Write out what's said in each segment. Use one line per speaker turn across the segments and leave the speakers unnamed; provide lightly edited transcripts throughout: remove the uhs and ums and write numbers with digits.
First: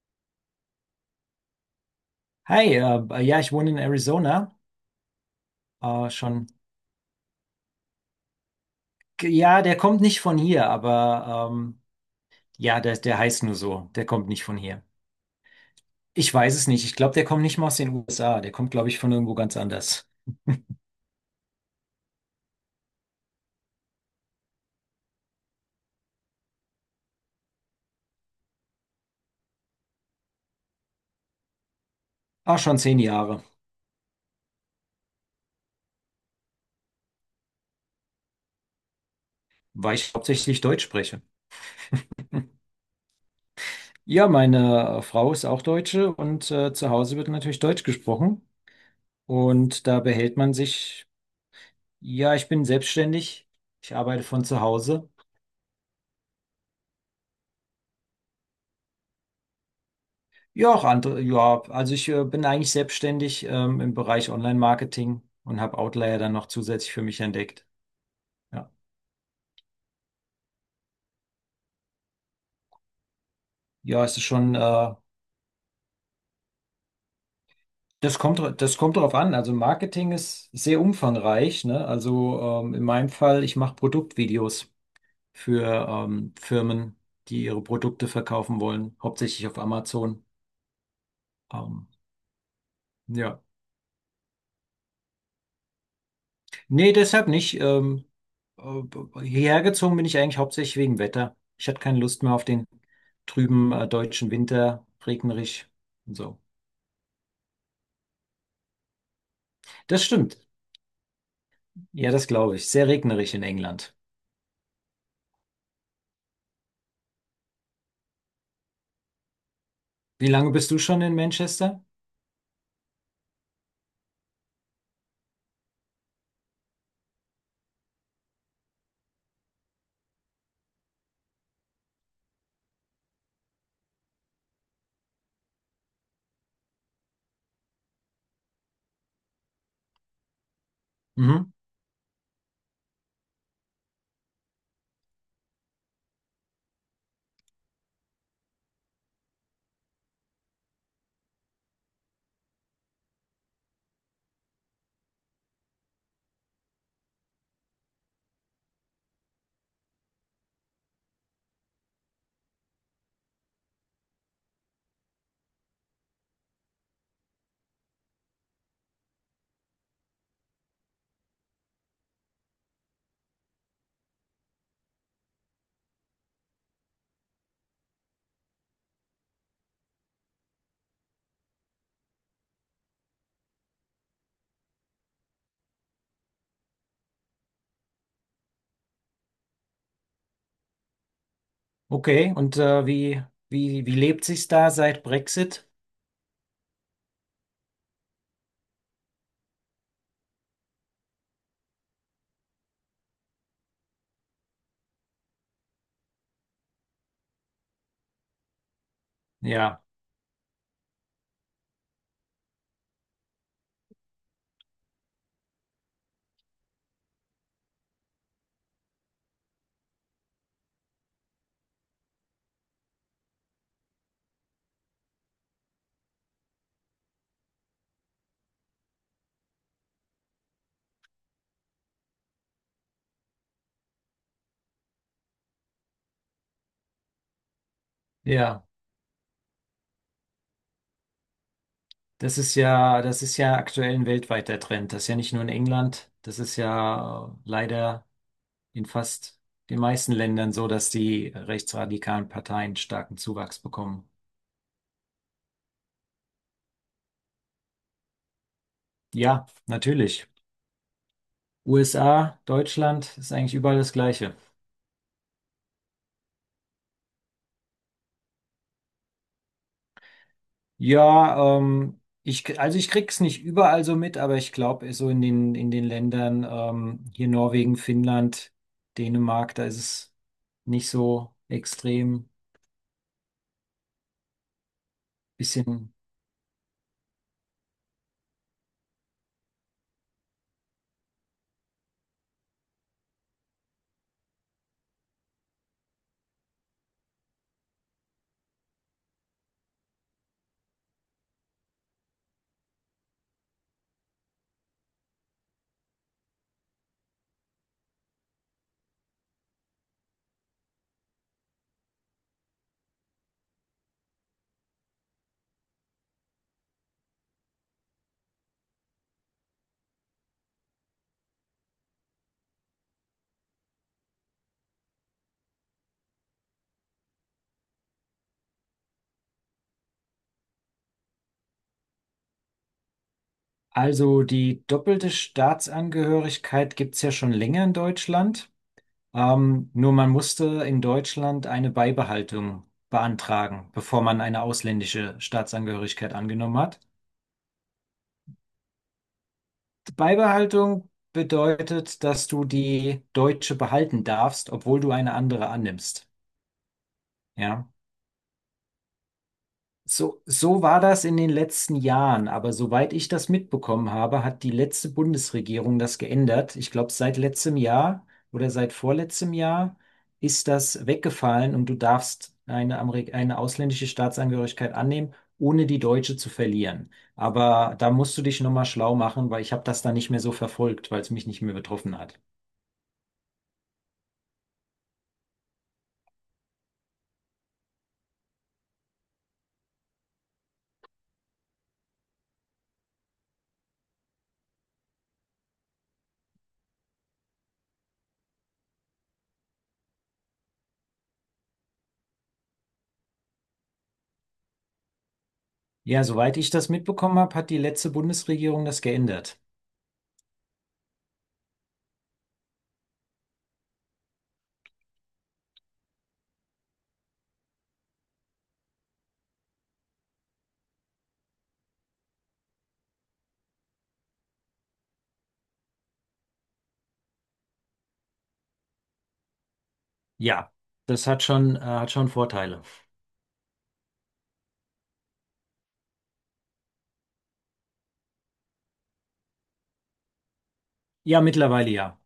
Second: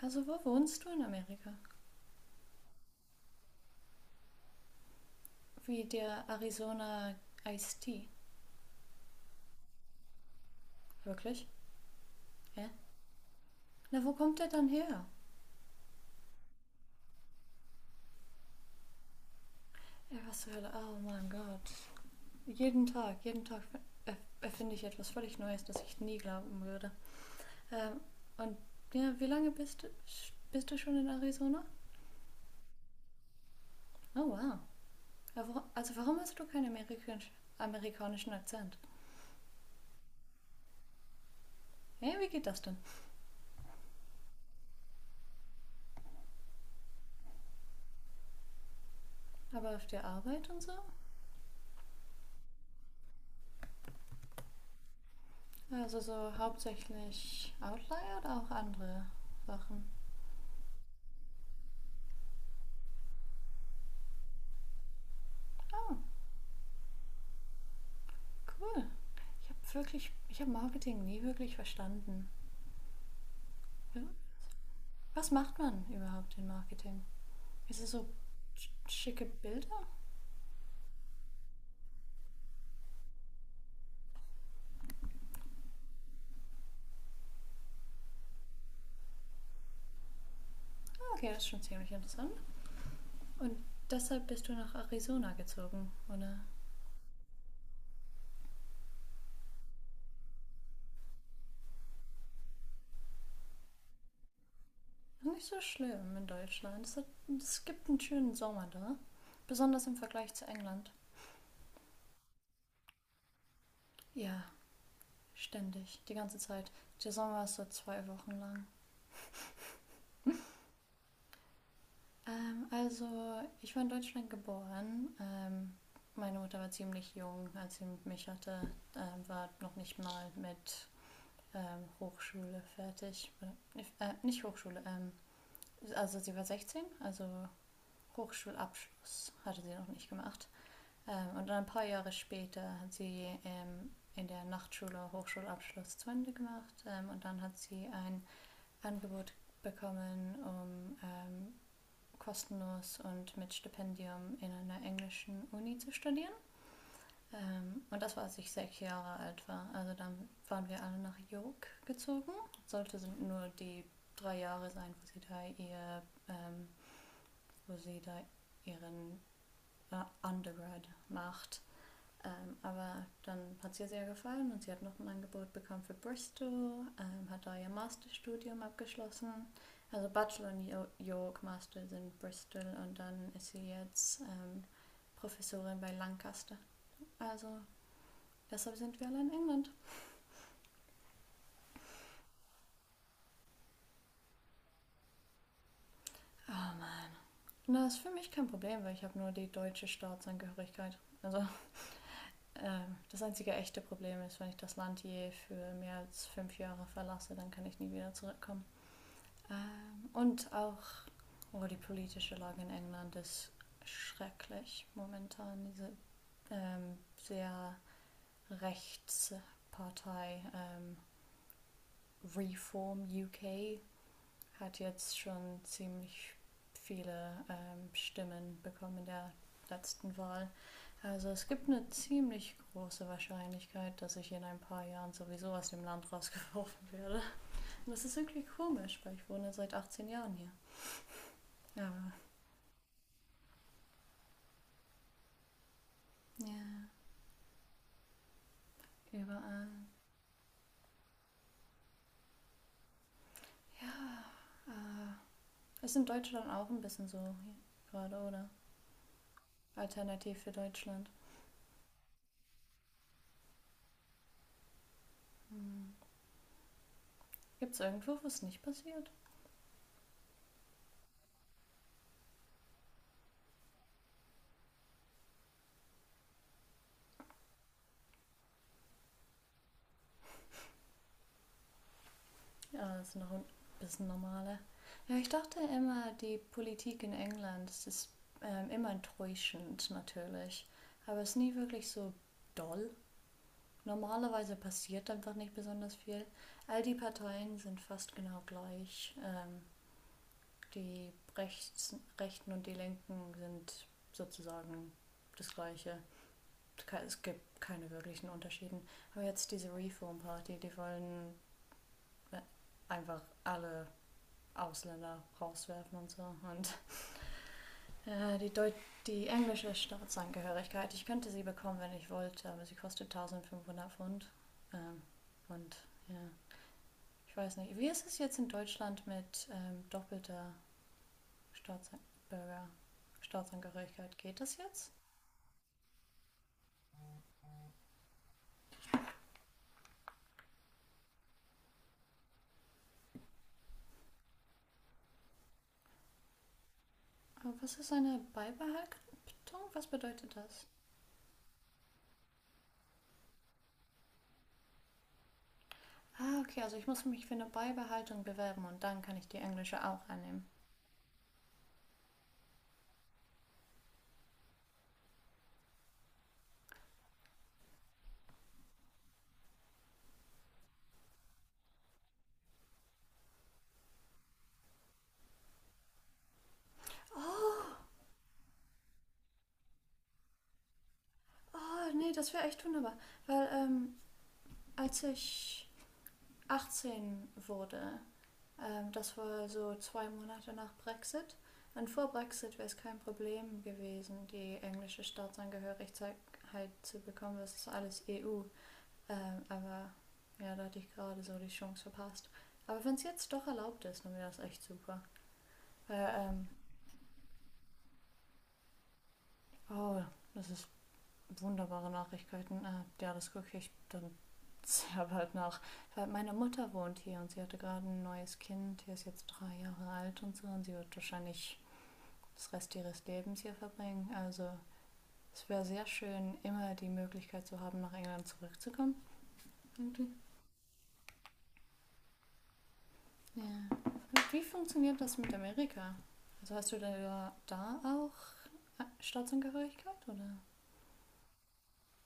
Also wo wohnst du in Amerika?
Hi, ja, ich wohne in Arizona.
Wie
Äh,
der
schon,
Arizona Ice Tea.
ja, der kommt nicht von hier,
Wirklich?
aber
Ja?
ja, der heißt nur so.
Na,
Der
wo
kommt
kommt
nicht
der
von
dann
hier.
her?
Ich weiß es nicht. Ich glaube, der kommt nicht mal aus den USA. Der kommt, glaube ich, von irgendwo ganz anders.
Ja, was zur Hölle? Oh mein Gott. Jeden Tag erfinde ich etwas völlig Neues, das ich nie glauben würde. Ähm, und ja, wie lange bist du schon in Arizona?
Ah, schon 10 Jahre,
Oh wow. Ja, also warum hast du keinen amerikanisch, amerikanischen Akzent?
weil ich hauptsächlich Deutsch spreche.
Hey, wie geht das denn?
Ja, meine Frau ist auch Deutsche und zu Hause wird natürlich Deutsch gesprochen.
Aber auf
Und da
der
behält
Arbeit
man
und so?
sich, ja, ich bin selbstständig. Ich arbeite von zu Hause.
Also so hauptsächlich Outlier oder auch andere Sachen?
Ja, auch andere, ja, also ich bin eigentlich selbstständig, im Bereich Online-Marketing und habe
Oh,
Outlier dann noch zusätzlich für mich entdeckt. Ja,
cool. Ich habe Marketing nie wirklich verstanden. Ja.
ja, es ist schon,
Was macht man überhaupt in Marketing? Ist es so
das kommt drauf
schicke
an. Also
Bilder?
Marketing ist sehr umfangreich, ne? Also in meinem Fall, ich mache Produktvideos für Firmen, die ihre Produkte verkaufen wollen, hauptsächlich auf Amazon.
Ah, okay, das ist schon
Ähm,
ziemlich interessant.
ja.
Und deshalb bist du nach Arizona gezogen, oder?
Nee, deshalb nicht. Äh, Hierher gezogen bin ich eigentlich hauptsächlich wegen Wetter. Ich hatte keine Lust mehr auf den trüben deutschen Winter,
Nicht so
regnerisch
schlimm
und
in
so.
Deutschland. Es gibt einen schönen Sommer da. Besonders im
Das
Vergleich
stimmt.
zu England.
Ja, das glaube ich. Sehr regnerisch in England.
Ja, ständig, die ganze Zeit. Der Sommer ist so zwei Wochen lang.
Wie lange bist du schon in Manchester?
Also, ich war in Deutschland geboren. Meine Mutter war ziemlich jung, als sie mich hatte. War noch nicht mal mit Hochschule fertig. Oder, nicht Hochschule, also sie war 16, also Hochschulabschluss hatte sie noch nicht gemacht. Und
Mhm.
dann ein paar Jahre später hat sie in der Nachtschule Hochschulabschluss zu Ende gemacht, und dann hat sie ein Angebot bekommen, um kostenlos und mit Stipendium in einer englischen Uni zu studieren. Und das war, als ich sechs Jahre alt war. Also dann waren wir alle nach York gezogen. Sollte sind nur die drei Jahre sein, wo ähm, wo sie da ihren Undergrad macht. Aber dann hat es ihr sehr gefallen und sie hat noch ein Angebot bekommen für Bristol, hat da ihr Masterstudium abgeschlossen. Also Bachelor und York, Master sind Bristol, und dann ist sie jetzt Professorin bei Lancaster. Also deshalb sind wir alle in England.
Okay, und wie lebt sich's da seit Brexit?
Oh Mann. Und das ist für mich kein Problem, weil ich habe nur die deutsche Staatsangehörigkeit. Also das einzige echte Problem ist, wenn ich das Land je für mehr als fünf Jahre verlasse, dann kann ich nie wieder zurückkommen.
Ja,
Und auch, oh, die politische Lage in England ist schrecklich momentan. Diese sehr Rechtspartei, Reform UK, hat jetzt schon ziemlich viele Stimmen bekommen in der letzten Wahl. Also es gibt eine ziemlich große Wahrscheinlichkeit, dass ich in ein paar Jahren sowieso aus dem Land rausgeworfen werde. Und das ist irgendwie
ja.
komisch, weil ich wohne seit 18 Jahren hier. Aber
Das ist ja aktuell ein weltweiter Trend. Das ist ja nicht nur in England. Das ist
ja,
ja leider in fast
überall.
den meisten Ländern so, dass die rechtsradikalen Parteien starken Zuwachs bekommen.
Ah, ist in Deutschland auch ein bisschen so gerade, oder?
Ja, natürlich.
Alternativ für Deutschland.
USA, Deutschland ist eigentlich überall das Gleiche.
Hm. Gibt es irgendwo, wo es nicht passiert?
Ja, also ich krieg's nicht überall so mit, aber ich glaube, so in den Ländern, hier Norwegen, Finnland, Dänemark, da ist es nicht so extrem.
Ja, das ist noch ein bisschen normaler. Ja, ich dachte
Bisschen.
immer, die Politik in England, das ist immer enttäuschend natürlich. Aber es ist nie wirklich so doll. Normalerweise passiert einfach nicht besonders viel. All die Parteien sind fast genau gleich. Die Rechten und die Linken sind sozusagen das Gleiche. Es gibt keine wirklichen Unterschieden. Aber jetzt diese Reform Party, die wollen äh, einfach alle Ausländer rauswerfen und so. Und äh, die, Deut die englische Staatsangehörigkeit, ich könnte sie bekommen, wenn ich wollte, aber sie kostet 1500 Pfund. Ähm, und ja, ich weiß nicht. Wie ist es jetzt in Deutschland mit Staatsbürger, Staatsangehörigkeit?
Also
Geht das
die
jetzt?
doppelte Staatsangehörigkeit gibt es ja schon länger in Deutschland. Nur man musste in Deutschland eine Beibehaltung beantragen, bevor man eine ausländische Staatsangehörigkeit angenommen hat.
Was ist eine Beibehaltung? Was bedeutet das?
Beibehaltung bedeutet, dass du die deutsche behalten darfst, obwohl du eine andere annimmst.
Ah, okay, also ich muss mich für eine
Ja.
Beibehaltung bewerben und dann kann ich die englische auch
So,
annehmen.
so war das in den letzten Jahren, aber soweit ich das mitbekommen habe, hat die letzte Bundesregierung das geändert. Ich glaube, seit letztem Jahr oder seit vorletztem Jahr ist das weggefallen und du darfst eine ausländische Staatsangehörigkeit annehmen, ohne die deutsche zu verlieren. Aber
Oh,
da musst du dich nochmal schlau machen, weil ich habe das dann nicht mehr so verfolgt, weil es mich nicht mehr
oh
betroffen
nee,
hat.
das wäre echt wunderbar. Weil als ich 18 wurde, das war so zwei Monate nach Brexit. Und vor Brexit wäre es kein Problem gewesen, die englische Staatsangehörigkeit halt zu bekommen. Das ist alles EU. Aber ja, da hatte ich gerade so die Chance verpasst. Aber wenn es jetzt doch erlaubt ist, dann wäre das echt super.
Ja,
Weil,
soweit ich das mitbekommen habe, hat die letzte Bundesregierung das geändert.
oh, das ist wunderbare Nachrichten. Ja, das gucke ich dann sehr bald nach. Weil meine Mutter wohnt hier und sie hatte gerade ein neues Kind. Die ist jetzt drei Jahre alt und so, und sie wird wahrscheinlich das Rest ihres Lebens hier verbringen. Also es wäre sehr schön, immer die Möglichkeit zu haben, nach England zurückzukommen. Irgendwie.
Ja, das hat schon Vorteile.
Ja. Wie funktioniert das mit Amerika? Also hast du da auch Staatsangehörigkeit oder?
Ja, mittlerweile ja.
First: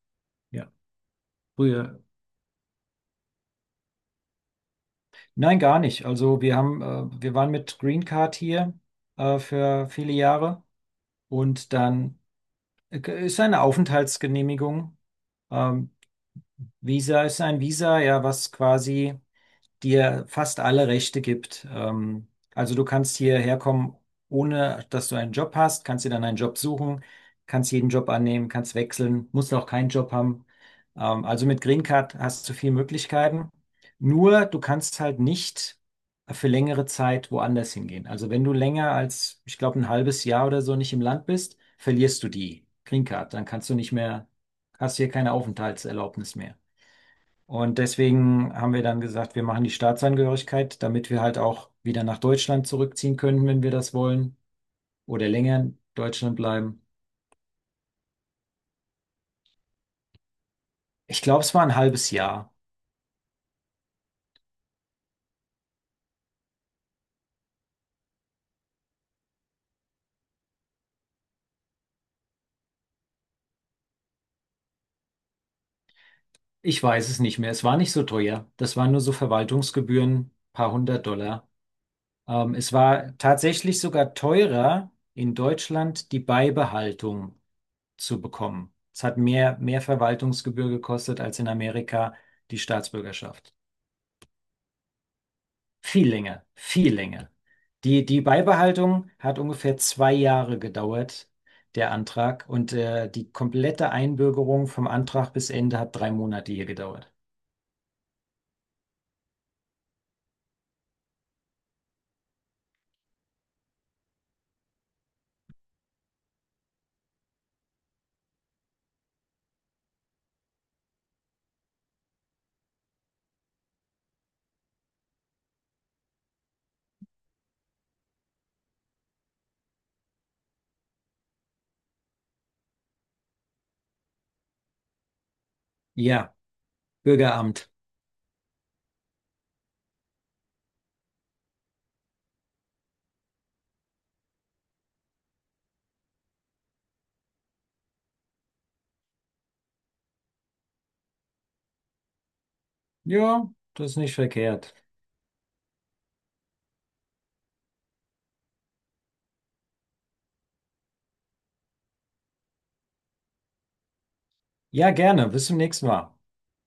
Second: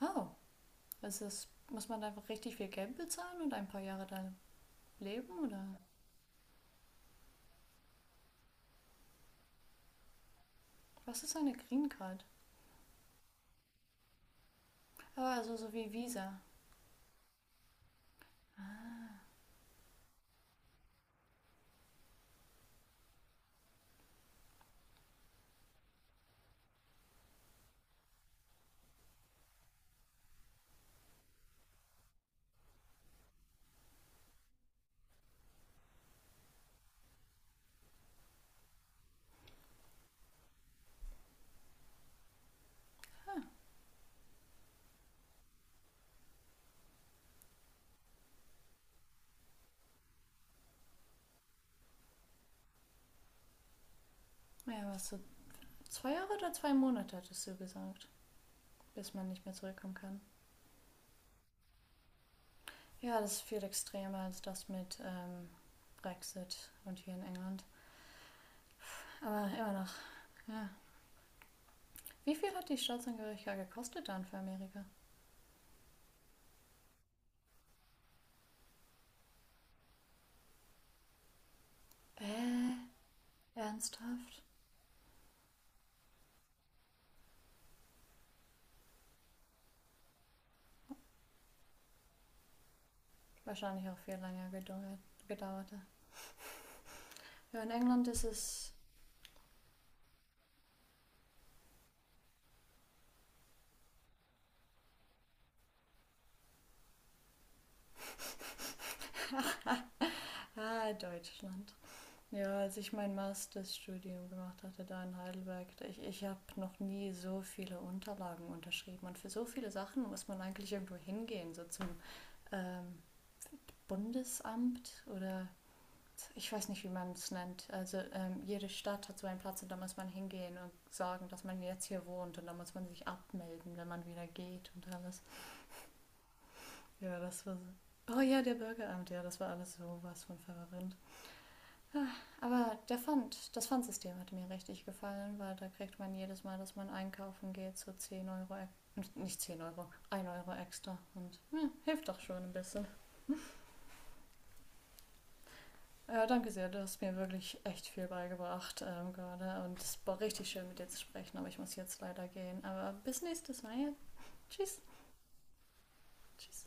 Oh,
Ja.
ist es, muss man
Früher.
da einfach richtig viel Geld bezahlen und ein paar Jahre da leben
Nein,
oder?
gar nicht. Also wir waren mit Green Card hier für viele Jahre
Was ist eine
und
Green
dann
Card?
ist eine Aufenthaltsgenehmigung.
Ah, also so wie
Ähm,
Visa.
Visa ist ein Visa, ja, was quasi dir fast alle Rechte gibt. Also du kannst hierher kommen, ohne dass du einen Job hast, kannst dir dann einen Job suchen, kannst jeden Job annehmen, kannst wechseln, musst auch keinen Job haben. Also mit Green Card hast du viele Möglichkeiten. Nur du kannst halt nicht für längere Zeit woanders hingehen. Also wenn du länger als, ich glaube, ein halbes Jahr oder so nicht im Land bist, verlierst du die Green Card.
Hm.
Dann kannst du nicht mehr, hast hier keine Aufenthaltserlaubnis mehr. Und deswegen haben wir dann gesagt, wir machen die Staatsangehörigkeit, damit wir halt auch wieder nach Deutschland zurückziehen können, wenn wir das wollen,
Ja, was so
oder länger in
zwei Jahre
Deutschland
oder zwei
bleiben.
Monate hattest du gesagt, bis man nicht mehr zurückkommen kann.
Ich glaube, es war ein halbes Jahr.
Ja, das ist viel extremer als das mit Brexit und hier in England. Aber immer noch, ja. Wie viel hat die Staatsangehörigkeit gekostet dann für Amerika?
Ich weiß es nicht mehr. Es war nicht so teuer. Das waren nur so Verwaltungsgebühren, paar hundert Dollar. Es
Äh,
war tatsächlich sogar
ernsthaft?
teurer, in Deutschland die Beibehaltung zu bekommen. Es hat mehr Verwaltungsgebühr gekostet als in Amerika die Staatsbürgerschaft.
Wahrscheinlich auch gedauert.
Viel länger, viel länger.
Ja, in
Die,
England
die
ist es.
Beibehaltung hat ungefähr 2 Jahre gedauert, der Antrag. Und die komplette Einbürgerung vom Antrag bis Ende hat 3 Monate hier gedauert.
Ah, ah, Deutschland. Ja, als ich mein Masterstudium gemacht hatte da in Heidelberg, ich habe noch nie so viele Unterlagen unterschrieben. Und für so viele Sachen muss man eigentlich irgendwo hingehen, so zum ähm, Bundesamt oder ich weiß nicht, wie man es nennt. Also jede Stadt hat so einen Platz und da muss man hingehen und sagen, dass man jetzt hier wohnt, und da muss man sich abmelden, wenn man wieder geht, und alles.
Ja,
Ja, das war so.
Bürgeramt.
Oh ja, der Bürgeramt, ja, das war alles sowas von verwirrend. Aber der Pfand, das Pfandsystem hat mir richtig gefallen, weil da kriegt man jedes Mal, dass man einkaufen geht, so nicht 10 Euro, ein Euro extra. Und ja, hilft doch schon ein bisschen.
Ja, das ist nicht verkehrt.
Danke sehr, du hast mir wirklich echt viel beigebracht gerade. Und es war richtig schön mit dir zu sprechen, aber ich muss jetzt leider gehen. Aber bis nächstes Mal. Ja. Tschüss.
Ja, gerne. Bis zum nächsten Mal.
Tschüss.